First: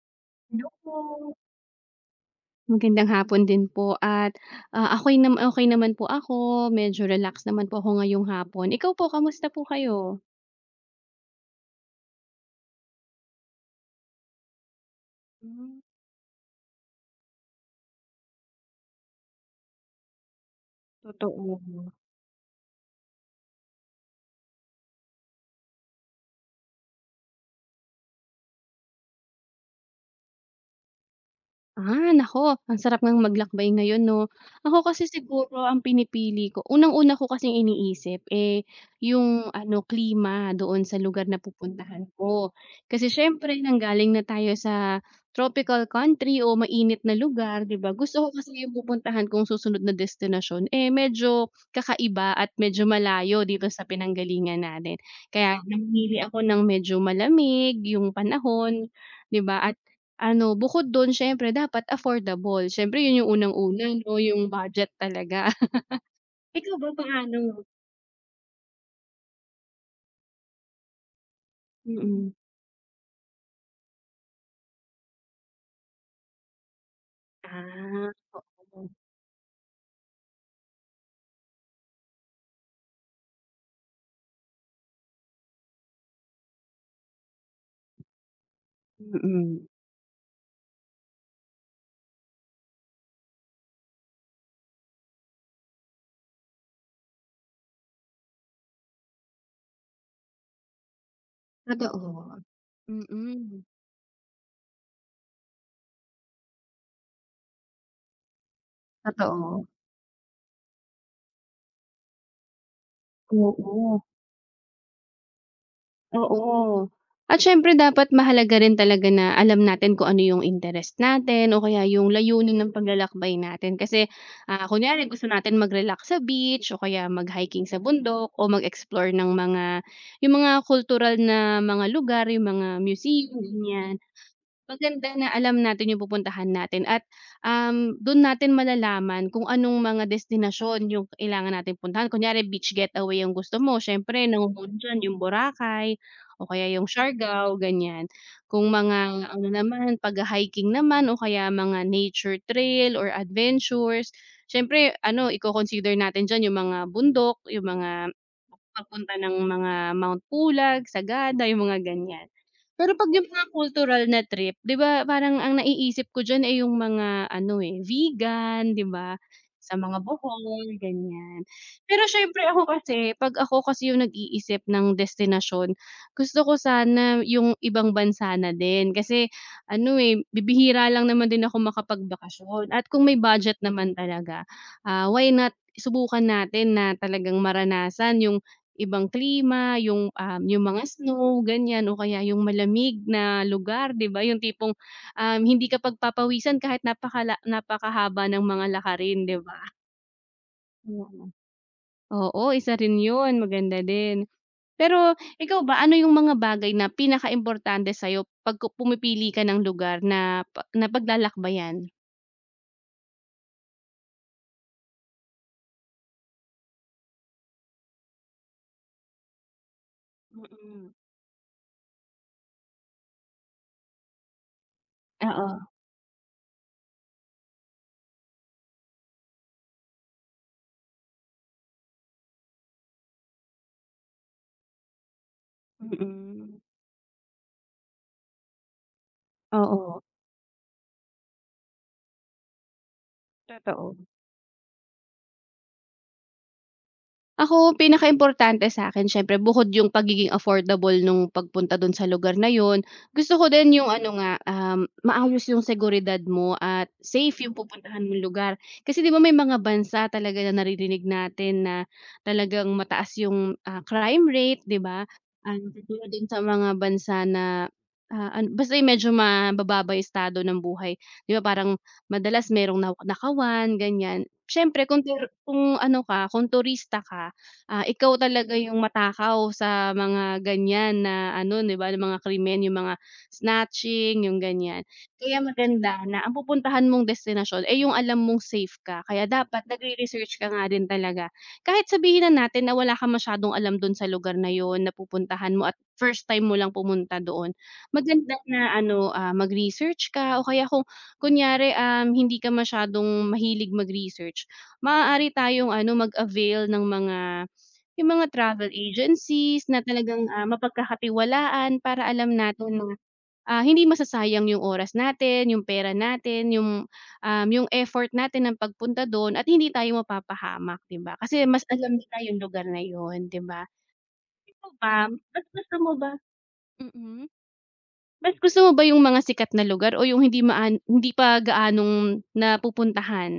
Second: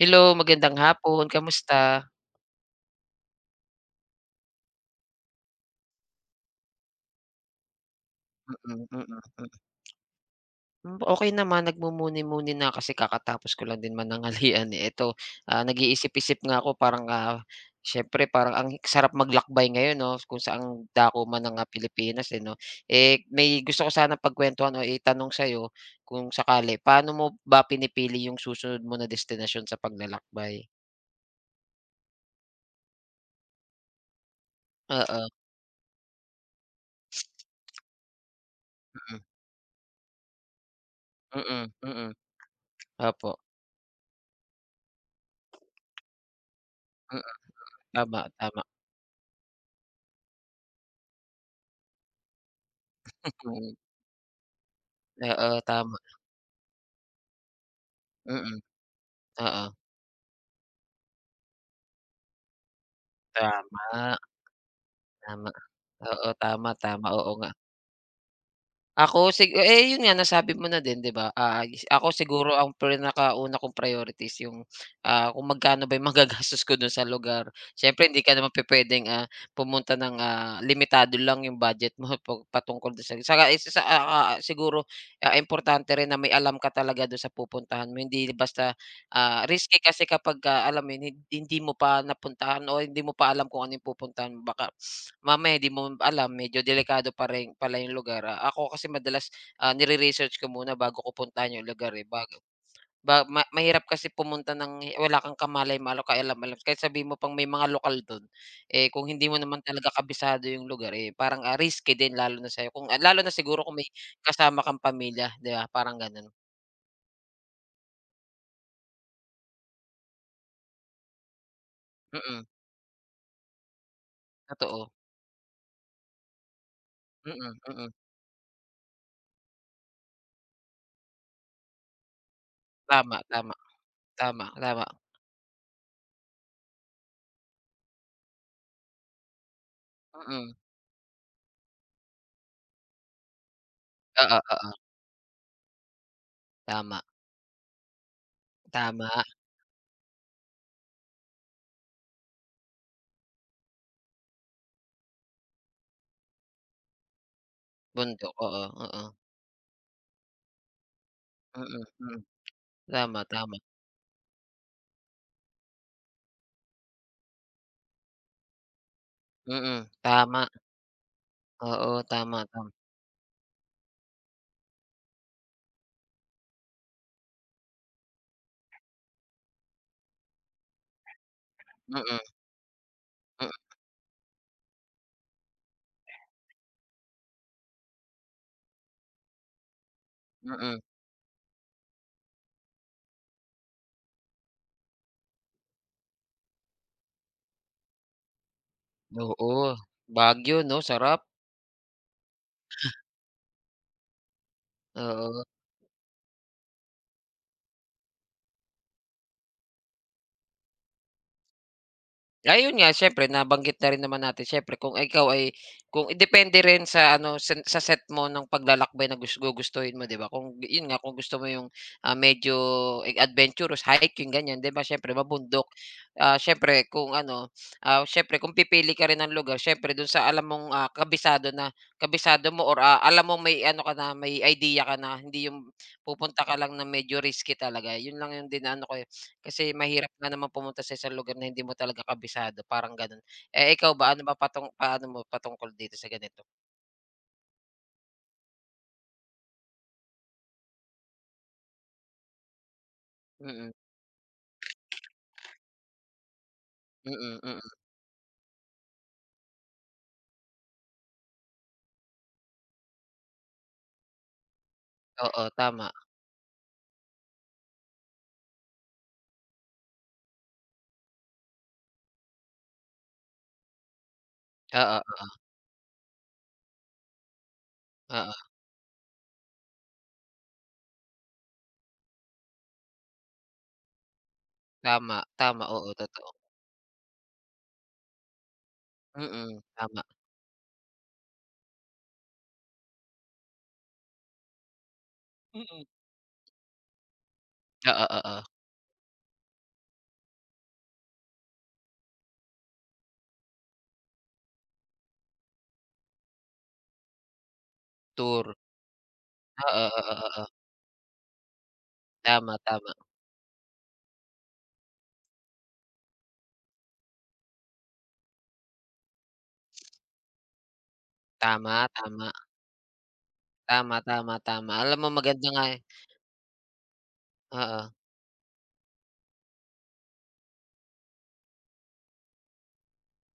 Hello, Hello magandang po. hapon, kamusta? Magandang hapon din po at, ako'y okey naman po ako, medyo relax naman po ako ngayong hapon. Mm, Ikaw mm, po, mm. kamusta po Mm. kayo? Hmm, okey naman, nagmumuni-muni na kasi kakatapos ko lang din mananghalian, eh, eto, ah, Hmm, nag-iisip-isip nga ako parang, ah, siyempre parang ang sarap maglakbay ngayon 'no, kung saang dako man ng, totoo. ah, Pilipinas, eh, 'no. Eh, may gusto ko sanang pagkuwentuhan o itanong sa'yo kung sakali, paano mo ba pinipili yung susunod mo na destinasyon sa paglalakbay? Ah, naku ang sarap ngang maglakbay ngayon 'no. Ako kasi Oo, siguro ang pinipili ko unang-una ko kasing iniisip, eh, mm, yung ano klima doon sa lugar na mm, pupuntahan mm, ko. Kasi opo, siyempre nanggaling na tayo sa tropical country o mainit na mm, lugar 'di ba, tama, gusto ko tama, kasi yung pupuntahan kong susunod na destinasyon, eh, medyo kakaiba at medyo malayo dito mm, sa pinanggalingan natin. oo, Kaya tama, namili ako ng medyo malamig yung mm. panahon 'di ba Oo, at ano, bukod dun siyempre dapat affordable, siyempre yun yung unang-una 'no, tama, yung budget talaga. tama. Oo, tama, Ikaw ba tama, oo nga. paano? Ako, eh, yun nga nasabi mo na din, 'di ba, ah, ako Mm. siguro ang pinakauna kong priorities yung, ah, kung magkano ba yung magagastos ko dun sa lugar. Siyempre Ah, hindi ka naman oo. pupuwedeng, ah, pumunta ng, ah, limitado lang yung budget mo pag patungkol dun sa, saka isa sa, ah, siguro, ah, importante rin na may alam ka talaga dun sa pupuntahan mo, hindi basta. Ah, Mm, risky kasi kapagka alam mo yun, hindi mo pa napuntahan o hindi mo pa alam kung ano yung pupuntahan mo, baka mamaya hindi mo alam medyo delikado pa rin pala yung lugar. Ah, ako kasi madalas, ah, nire-research ko muna bago ko puntahan yung lugar, eh, totoo. bago ba ma Mm. mahirap kasi pumunta ng wala kang kamalay ka alam alam kahit sabi mo pang may mga lokal dun, eh, kung hindi mo naman Totoo, talaga kabisado yung lugar, eh, parang, ah, risky din lalo na sa'yo kung, ah, lalo na siguro kung may oo. kasama kang pamilya, 'di ba, parang ganun. Oo. At siyempre dapat mahalaga rin talaga na alam natin kung ano yung interest natin o kaya yung Mm, layunin ng paglalakbay natin. Kasi, totoo. kunyari gusto natin mag-relax sa beach o kaya Mm, mag-hiking sa mm, bundok o mag-explore ng mga yung mga cultural na mga lugar, yung mga tama, museum, tama. ganyan. Tama, tama. Maganda na alam natin yung pupuntahan natin at, dun natin malalaman kung anong mga Mm. destinasyon yung kailangan nating puntahan. Kunyari beach getaway yung gusto mo, siyempre Oo, oo. nangungulo diyan yung Boracay o kaya yung Tama, Siargao, ganyan. Kung tama. mga ano naman, pagha-hiking naman o kaya mga nature trail or adventures, siyempre ano, iko-consider natin dyan yung mga bundok, yung mga Bundok, oo, oo. pagpunta ng mga Mount Pulag, Sagada, yung mga Mm, mm. ganyan. Pero 'pag Tama, yung mga tama. cultural na trip, 'di ba parang ang naiisip ko diyan ay yung mga ano, eh, vegan, 'di ba, sa Mm, mga tama. Bohol, ganyan. Oo, Pero tama, siyempre ako kasi 'pag ako kasi yung nag-iisip ng destinasyon, gusto ko sana yung ibang bansa na din kasi ano, eh, bibihira lang naman din ako mm, makapagbakasyon at kung may mm, budget naman talaga, why not subukan natin na talagang maranasan yung ibang klima, yung mm. mga snow ganyan o kaya yung malamig na lugar 'di ba, yung tipong, hindi ka pagpapawisan kahit napakahaba ng mga lakarin 'di ba? Oo, Baguio 'no, sarap. Mm. Oo, isa rin 'yun, maganda din. Pero Oo. ikaw ba, ano yung mga bagay na pinakaimportante sa'yo 'pag pumipili ka ng lugar na na paglalakbayan? Ayun nga, siyempre nabanggit na rin naman natin, siyempre kung ikaw ay kung depende rin sa ano, sa set mo ng paglalakbay na gugustuhin mo, 'di ba? Kung yun Mm. nga kung gusto mo yung, ah, medyo eh, adventurous, hiking ganyan, 'di ba siyempre Oo. mabundok, ah, siyempre kung ano, ah, siyempre kung pipili ka rin ng lugar siyempre dun sa alam mong, ah, kabisado na kabisado mo, or, ah, alam mo may ano ka na, may idea ka na, hindi yung pupunta ka Mm. lang na medyo risky talaga. Yun lang yung dinano ko, eh, kasi Oo. mahirap nga naman pumunta sa isang lugar na hindi mo talaga kabisado, parang gano'n. Eh, ikaw Totoo. ba, ano ba, paano mo patungkol dito sa ganito? Ako, pinakaimportante sa akin, siyempre bukod yung pagiging affordable nung pagpunta dun sa lugar na yon. Gusto ko Mm, din yung ano nga, maayos yung seguridad mo at safe mm, yung mm. pupuntahan mong lugar. Kasi 'di ba may mga bansa talaga na naririnig natin na talagang mataas yung, crime rate, 'di ba? Oo, Ang tama. katulad din sa mga bansa na, ah, an basta yung medyo mabababa yung estado ng buhay. 'Di ba parang madalas merong nakawan, ganyan. Siyempre Oo, kung ano ka, kung turista ka ikaw oo, talaga yung matakaw sa mga ganyan na ano 'di ba, na mga krimen, yung mga snatching, yung ganyan. tama, Kaya tama, oo, maganda na totoo. ang pupuntahan mong destinasyon, eh, yung alam mong safe ka. Kaya Mm, dapat tama. nagre-research ka nga din talaga. Kahit sabihin na natin na wala ka masyadong alam dun sa lugar na yon na pupuntahan mo at Mm. first time mo lang pumunta doon. Oo, Maganda oo, na ano, mag-research ka o kaya kung kunyari, hindi ka masyadong mahilig mag-research, maaari tayong ano, mag-avail ng mga yung mga tour. travel agencies na Oo, oo, talagang, oo. Mapagkakatiwalaan para alam Tama, natin na, tama. Hindi masasayang yung oras natin, yung pera natin, yung effort natin ng pagpunta don at hindi tayo mapapahamak, 'di ba? Kasi mas Tama, alam nila tama. yung lugar na yun, 'di ba? Tama, tama, Ikaw tama. ba, Alam mo mas maganda nga, gusto eh, mo ba mm. oo. Mas gusto mo ba yung mga sikat na lugar o yung hindi maan hindi pa gaanong napupuntahan?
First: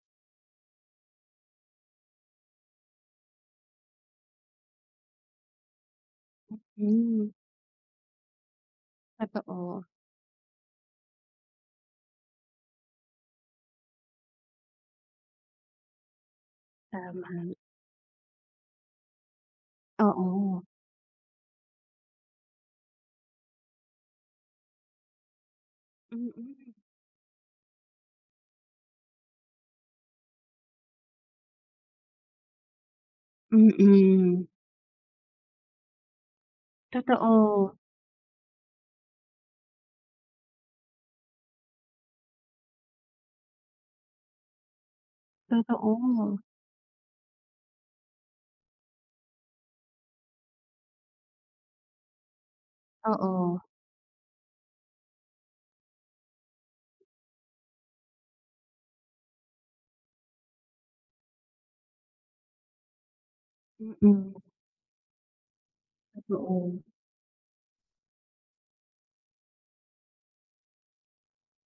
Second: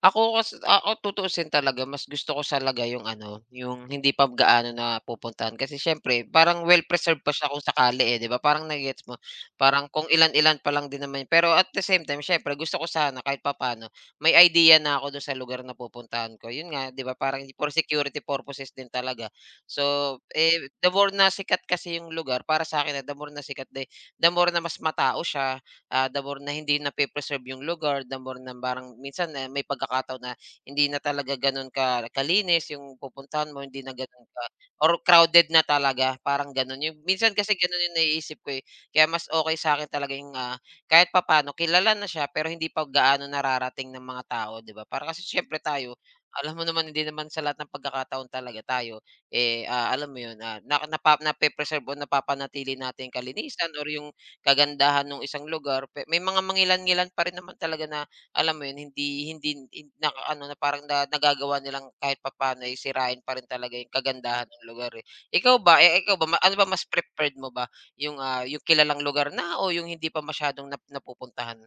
Ako, tutuusin talaga mas gusto ko talaga yung ano, yung hindi pa gaano napupuntahan, kasi siyempre parang well preserved Hmm, pa siya kung sakali, eh, 'di ba? Parang nagets mo? totoo, Parang kung ilan-ilan pa lang din naman, pero at the same time siyempre gusto ko sana kahit papaano may idea na ako dun sa lugar na pupuntahan ko. Yun nga, 'di ba, tama. parang for security purposes din talaga. So, Oo. eh, the more na sikat kasi yung lugar para sa'kin, ah, the more na sikat, the more na mas matao siya, ah, the more na Mm. hindi nape-preserve yung lugar, the more na parang minsan, eh, may pagkakataon na hindi na talaga gano'n ka kalinis yung pupuntahan mo, hindi na gano'n ka Mm. or crowded na talaga, parang gano'n. Yung minsan Totoo, kasi gano'n yung naiisip ko, eh, kaya mas okay sa akin talaga yung, ah, kahit papaano kilala na siya pero hindi pa gaano nararating ng mga tao, 'di ba? Para kasi siyempre totoo. tayo, alam mo naman, hindi naman sa lahat ng pagkakataon talaga tayo, eh, ah, alam mo 'yun, ah, na napa nape-preserve o napapanatili natin yung Oo. kalinisan or yung kagandahan ng isang lugar, pe may mga mangilan-ngilan pa rin naman talaga na alam mo yun, hindi hindi hin na ano, na parang na nagagawa nilang kahit papaano, eh, sirain pa rin talaga yung Mm, kagandahan ng lugar, eh. Ikaw ba, eh, ikaw ba, ano ba totoo. mas preferred mo ba yung, ah, yung kilalang lugar na, o yung hindi pa masyadong napupuntahan?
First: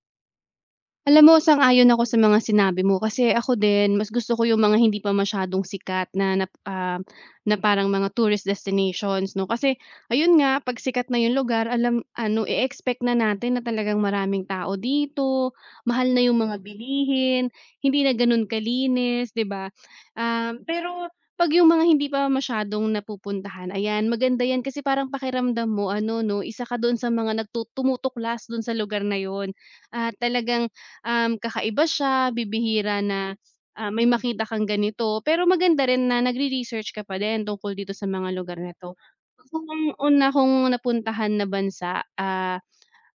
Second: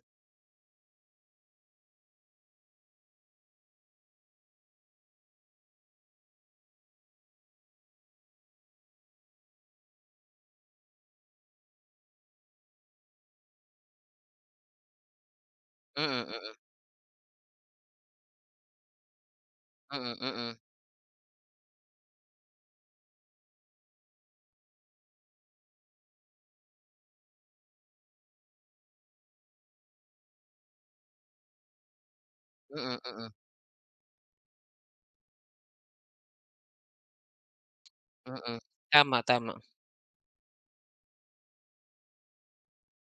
Alam mo sang-ayon ako sa mga sinabi mo kasi ako din mas gusto ko yung mga hindi pa masyadong sikat na parang mga tourist destinations 'no. Kasi ayun nga 'pag sikat na yung lugar alam ano i-expect na natin na talagang maraming tao dito, mahal na Mm, yung mga mm. bilihin, hindi na gano'n kalinis 'di ba? Mm, mm. Pero 'pag yung mga hindi pa masyadong napupuntahan ayan maganda yan kasi parang pakiramdam mo ano 'no, isa ka do'n sa mga tumutuklas do'n sa lugar na yon at talagang kakaiba siya, Mm, bibihira mm. na, may makita kang ganito. Pero maganda rin na nagre-research ka pa din tungkol dito sa mga Mm. lugar na 'to. Tama, tama. Ako ang una kong napuntahan na bansa, ah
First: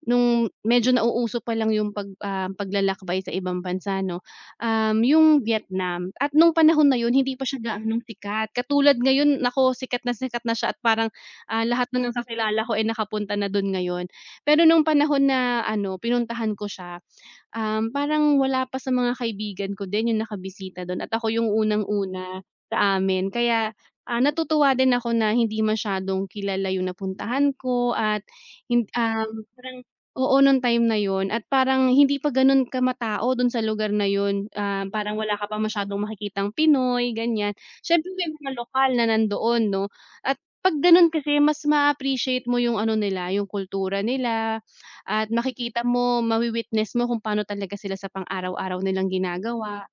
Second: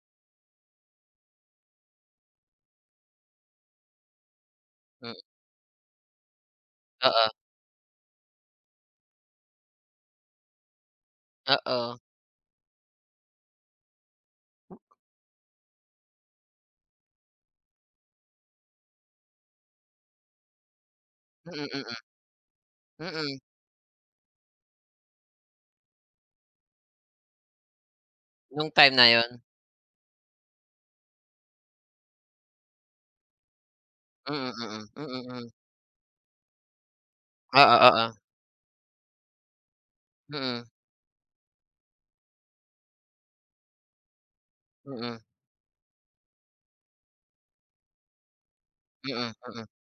Nung medyo nauuso pa lang yung paglalakbay sa ibang bansa 'no, Hmm, yung Vietnam at nung panahon na yun oo, hindi pa siya gaanong sikat. Katulad ngayon naku sikat na siya at parang, lahat oo. na ng kakilala ko, eh, nakapunta na dun ngayon. Pero nung panahon na ano pinuntahan ko siya, parang wala pa sa mga kaibigan ko din yung nakabisita dun at ako yung Mm, mm. unang-una sa amin. Mm. Kaya, natutuwa din ako na hindi masyadong kilala yung napuntahan ko at Nung hin time na yun. um, parang Oo, nung time na yun at parang hindi pa ganun kamatao dun sa lugar na yun, Mm, mm. parang Mm, wala ka mm. pa masyadong makikitang Pinoy, ganyan. Oo, oo, oo. Siyempre may mga lokal na nandoon 'no, at Mm, 'pag ganun kasi mas appreciate mo yung ano nila, yung kultura nila mm. at makikita mo, mawi-witness mo kung paano talaga sila sa pang-araw-araw nilang Mm, mm. Mm. ginagawa.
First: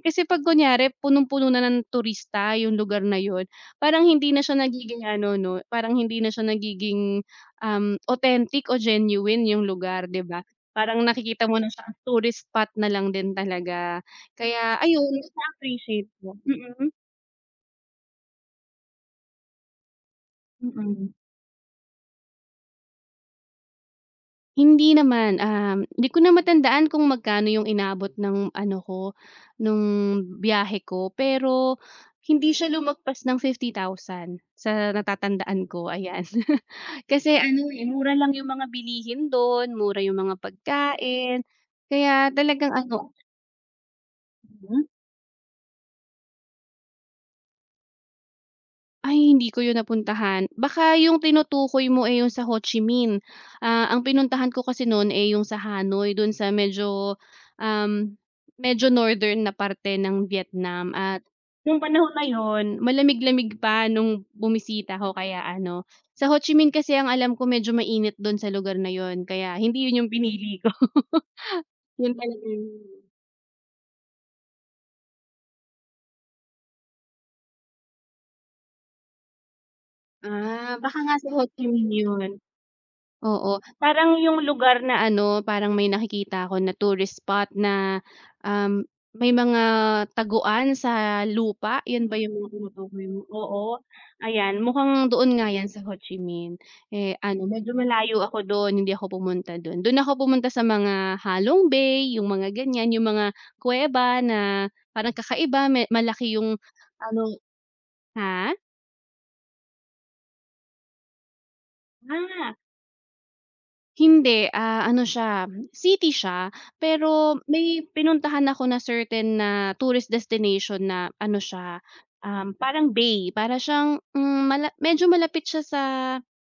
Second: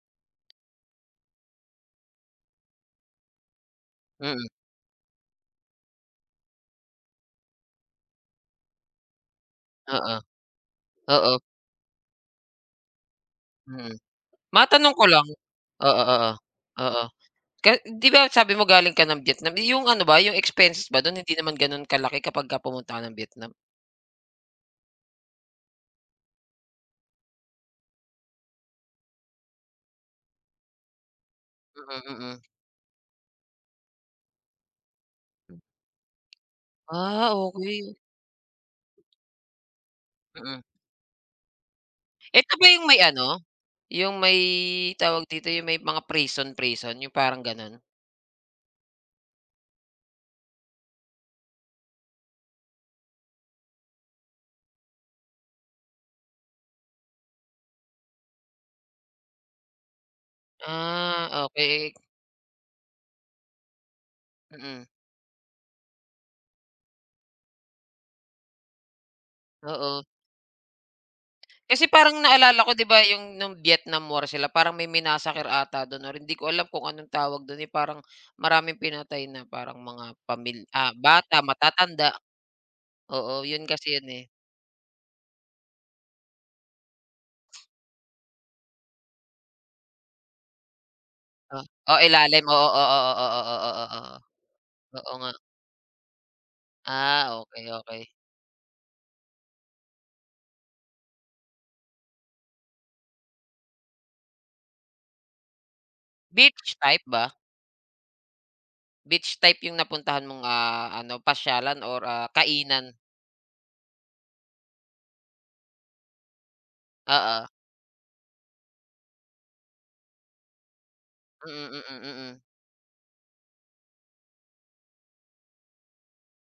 Kasi 'pag kunyari punong-puno na ng turista yung lugar na yun, parang hindi Mm, na siya nagiging ano 'no, parang hindi na siya nagiging authentic o genuine yung lugar, oo, 'di ba? Parang oo, nakikita mo na siyang tourist spot na lang din mm. talaga. Kaya Matanong ayun, ko lang, mas oo, na-appreciate oo, ko. Mm, oo. Ka 'Di ba sabi mo galing ka ng Vietnam, yung ano ba, yung expenses ba mm. dun hindi naman ganun kalaki kapagka pumunta ka ng Vietnam? Hindi naman, di ko na matandaan kung magkano yung inabot ng ano ko, nung biyahe ko, pero Mm, mm. hindi siya lumagpas ng 50,000 sa natatandaan ko, ayan. Ah, Kasi ano, eh, okey, mura lang yung mga bilihin do'n, mura yung mga mm. pagkain, kaya Ito ba talagang yung may ano. ano, yung may tawag dito, yung may mga prison-prison, yung parang ganun? Ay hindi ko 'yun napuntahan. Baka yung tinutukoy mo, eh, yung sa Ho Chi Minh. Ah, ang pinuntahan ko kasi no'n, eh, yung sa Hanoi dun sa um, medyo northern na parte ng Vietnam at Ah, nung okey, panahon na 'yun malamig-lamig pa nung mm, bumisita ako kaya ano sa Ho Chi Minh kasi ang alam ko medyo mainit do'n sa lugar na 'yun kaya hindi oo. 'yun yung pinili ko. Kasi 'Yun parang talaga naalala yung. ko, 'di ba yung nung Vietnam War sila, parang may minasakir ata dun, or hindi ko alam kung anong tawag dun, eh, parang maraming pinatay na parang mga Ah, baka nga sa bata, Ho Chi Minh matatanda, 'yun. oo Oo, yun kasi yun, parang eh. yung lugar na ano, parang may nakikita ako na tourist spot na, may mga taguan sa Ah, oh, lupa, oo yun ba yung ilalim, mga oo, oo, tinutukoy mo? oo, oo, Oo, oo, oo. ayan Oo, mukhang oo nga. doon nga yan sa Ho Chi Minh. Eh, Ah, ano okey, medyo okey. malayo ako dun, hindi ako pumunta dun. Dun ako pumunta sa mga Halong Bay, yung mga ganyan, yung mga kuweba na parang kakaiba, me malaki yung Beach type ba? ano ha? Beach type yung napuntahan mong, ah, ano, pasyalan or, ah, Ah. kainan? Hindi, ano siya, city siya, pero Oo. may pinuntahan ako na certain na tourist destination na ano Mm, mm, siya, mm. Mm, mm. Parang bay. Para siyang, medyo malapit siya sa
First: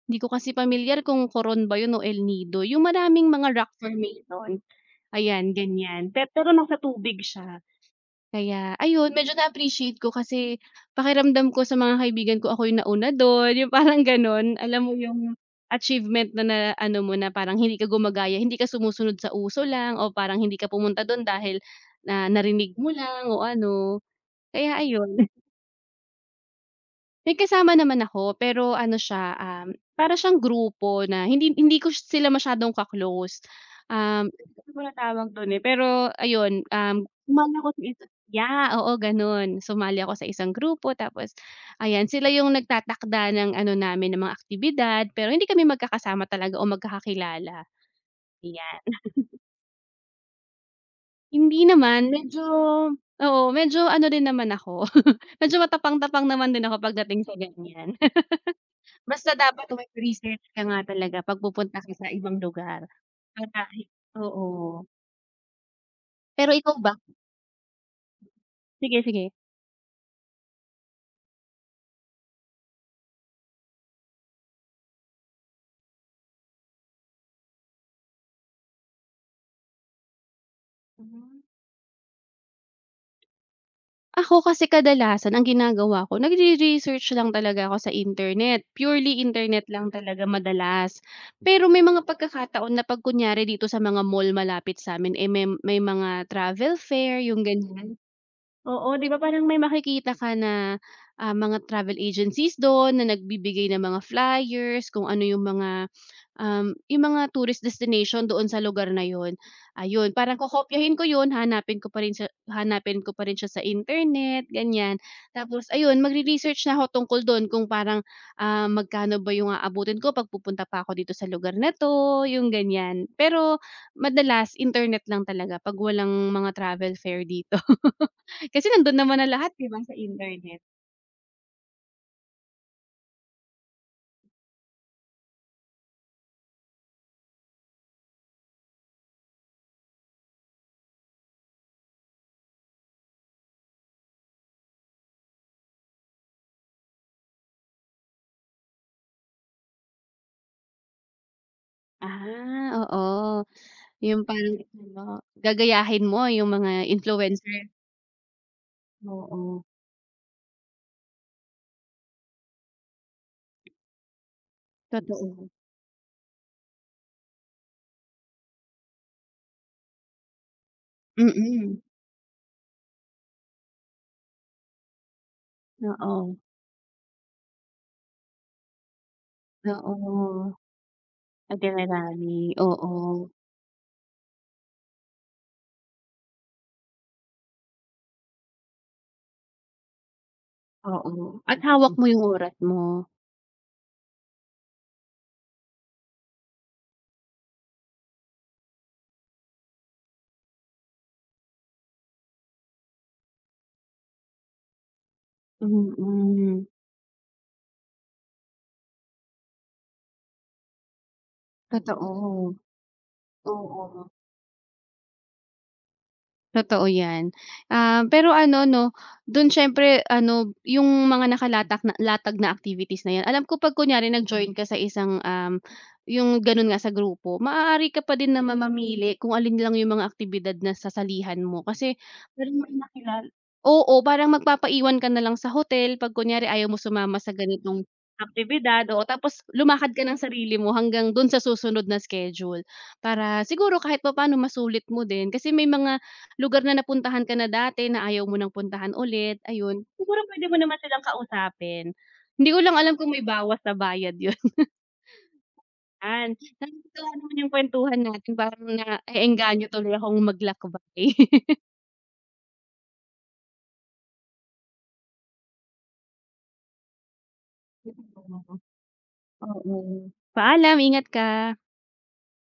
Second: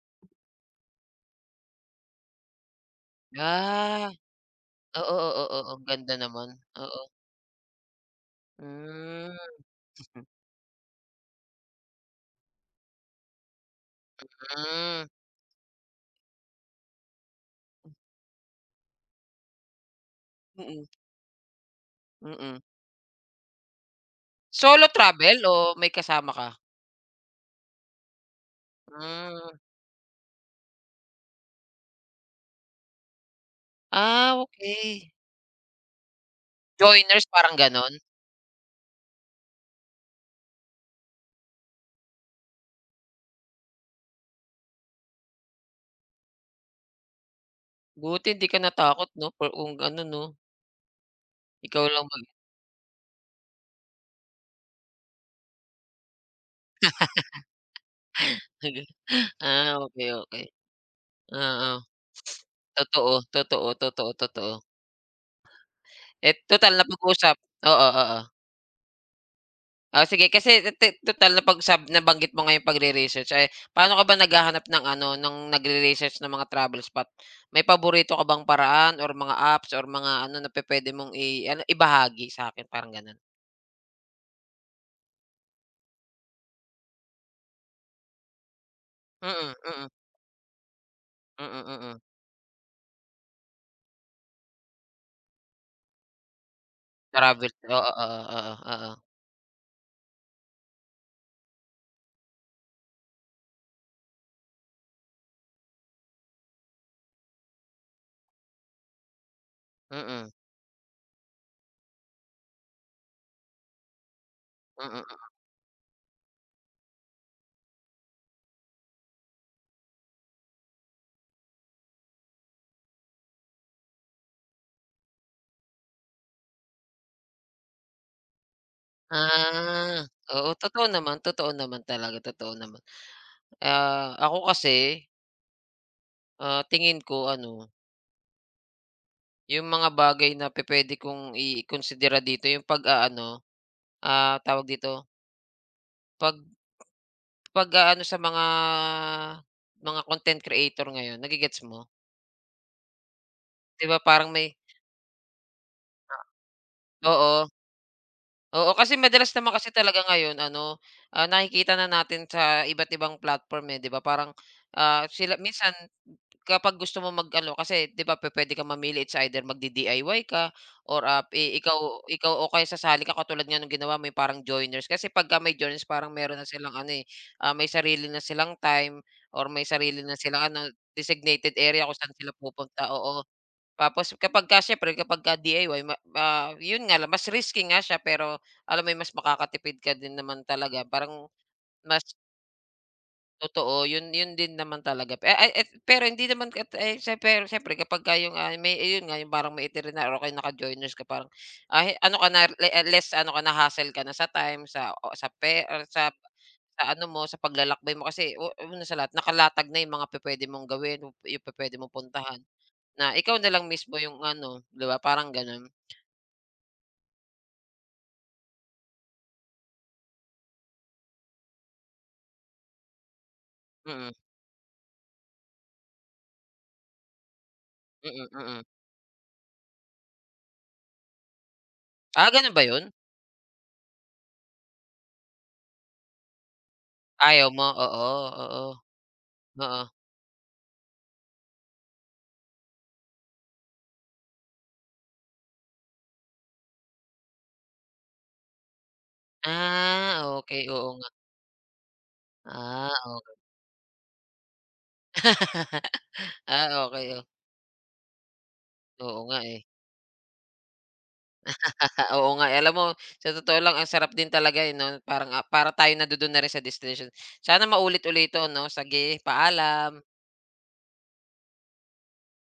hindi ko kasi pamilyar kung Coron ba yun o El Nido, yung maraming mga rock Ah, formation, oo, oo, ayan, oo, ang ganyan. ganda Pe naman, pero nasa oo. tubig siya. Kaya ayun, medyo Hmm. na-appreciate ko kasi pakiramdam ko sa mga kaibigan ko ako yung nauna don yung parang ganon. Alam mo Hmm. yung achievement na na ano mo na parang hindi ka gumagaya, hindi ka sumusunod sa uso lang o parang hindi ka Mm, pumunta don dahil na mm. narinig mo lang o ano, kaya Solo ayun. travel o may kasama ka? May kasama naman ako pero ano siya, Hmm, para siyang grupo na hindi hindi ko sila masyadong ka-close. ah, Hindi ko okey. matawag dun, eh, pero ayun, Joiners parang sumali ako sa gano'n? isa yeah, oo ganon. Sumali ako sa isang grupo tapos ayan, sila yung nagtatakda ng ano namin, ng mga aktibidad pero hindi kami magkakasama talaga o magkakakilala, Buti hindi ka ayan. natakot 'no, for kung ano 'no, Hindi ikaw lang naman, medyo oo, medyo ano din naman ako, medyo matapang-tapang naman din ako pagdating sa ganyan. Basta dapat ah, okey, mag-research okey, ka nga talaga 'pag oo. pupunta ka sa ibang lugar. Totoo, Para totoo, totoo, oo. totoo. Eh, Pero total ikaw ba? napag-usap, oo, oo. Sige, sige. Ah, sige kasi, total na pag sab nabanggit mo nga yung pagre-research, eh, paano ka ba naghahanap ng ano, ng nagre-research ng mga travel spot? May paborito ka bang paraan or mga apps or mga ano na pupuwede mong Mhm. i-ano, ibahagi sa akin parang gano'n? Ako kasi kadalasan ang ginagawa ko nagre-research lang talaga ako sa internet, purely Mm, internet lang mm, talaga madalas. mm, Pero may mm. Mm. mga pagkakataon na 'pag kunyari dito sa mga mall malapit sa'min, eh, may mga travel fair yung Travel, oo, ganyan. oo, oo, oo. Oo, 'di ba parang may makikita ka na, mga travel agencies don na nagbibigay ng mga flyers, kung ano yung mga tourist destination doon sa lugar na yun, Mm, ayun mm. parang kokopyahin ko yun, hanapin ko pa rin siya hahanapin ko pa rin siya sa internet, ganyan. Mm. Tapos ayun magre-research na ako tungkol dun kung parang, magkano ba yung aabutin ko 'pag pupunta pa ako dito sa lugar na 'to, yung ganyan. Pero madalas internet lang talaga 'pag walang mga travel fair dito. Kasi nandun naman na lahat 'di ba sa Ah, oo, internet? Totoo naman talaga, totoo naman. Ah, ako kasi, ah, tingin ko ano, yung mga bagay na pupuwede kong ikonsidera dito yung pag-aano. Ah, tawag dito, pag pag-aano sa mga content creator ngayon, nage-gets mo? Ah, oo, 'Di ba yung parang may, parang ano, gagayahin mo yung mga oo, influencer. oo, kasi madalas naman Oo, kasi talaga ngayon ano, ah, nakikita na natin sa iba't ibang platform, eh, 'di ba parang, ah, sila totoo. minsan. Kapag gusto mo mag-ano kasi, 'di ba pupuwede kang mamili, it's either magdi-DIY ka or, ah, i Mm, ikaw ikaw o kaya sasali ka katulad nga nung ginawa mo yung parang joiners. Kasi pagka may joiners parang meron oo, na silang ano, eh, ah, may sarili na silang time or may sarili na silang oo. ano, designated area kung saan sila Itinerary, pupunta, oo. oo, Tapos kapagka siyempre kapagka DIY, yun nga lang mas risky nga siya, pero alam mo yun mas makakatipid ka din naman talaga. oo. Parang At hawak mo mas yung oras mo. Totoo, yun yun din naman talaga, eh. ay at Pero hindi naman pero siyempre kapagka yung, ah, may ayun nga yung parang may itinerary o kaya naka-joiners ka parang, ah, ano ka na, less ano ka na, hassle ka na sa time, sa o sa pe or Mm, sa ano mo, sa paglalakbay mo kasi, una sa lahat nakalatag na yung mga pupuwede mong gawin, yung pupuwede mong puntahan, totoo, na ikaw na lang mismo oo. yung ano, 'di ba, parang gano'n. Totoo 'yan. Ah, pero ano 'no, do'n siyempre ano, yung mga nakalatak na latag na activities na 'yan, alam ko 'pag kunyari Mm, nag-join ka sa isang, yung gano'n nga sa grupo, maaari ka mm, pa din na mm. Mm. mamamili kung alin lang yung mga aktibidad na sasalihan mo kasi Ah, gano'n parang ba may yun? nakilala oo, parang magpapaiwan ka na lang sa hotel 'pag kunyari ayaw mo sumama sa Ayaw mo? ganitong Oo, oo, oo. aktibidad, oo, tapos Oo. lumakad ka ng sarili mo hanggang do'n sa susunod na schedule. Para siguro kahit pa paano masulit mo din kasi may mga lugar na napuntahan ka na dati na ayaw mo ng puntahan ulit, ayun. Siguro Ah, puwede mo okay naman oo silang nga. kausapin. Hindi ko lang Ah, alam kung may bawas na bayad yun. Yan, ah, nakakatuwa okay oh. naman yung kuwentuhan natin parang Oo nga, eh. naeengganyo tuloy akong maglakbay. Ah, oo nga, eh. Alam mo sa totoo lang ang sarap din talaga, eh, 'no? Parang, ah, para tayo nadudun na rin sa destinasyon. Sana maulit-ulit ito, 'no? Sige, Oo, oo. paalam. Paalam, ingat ka.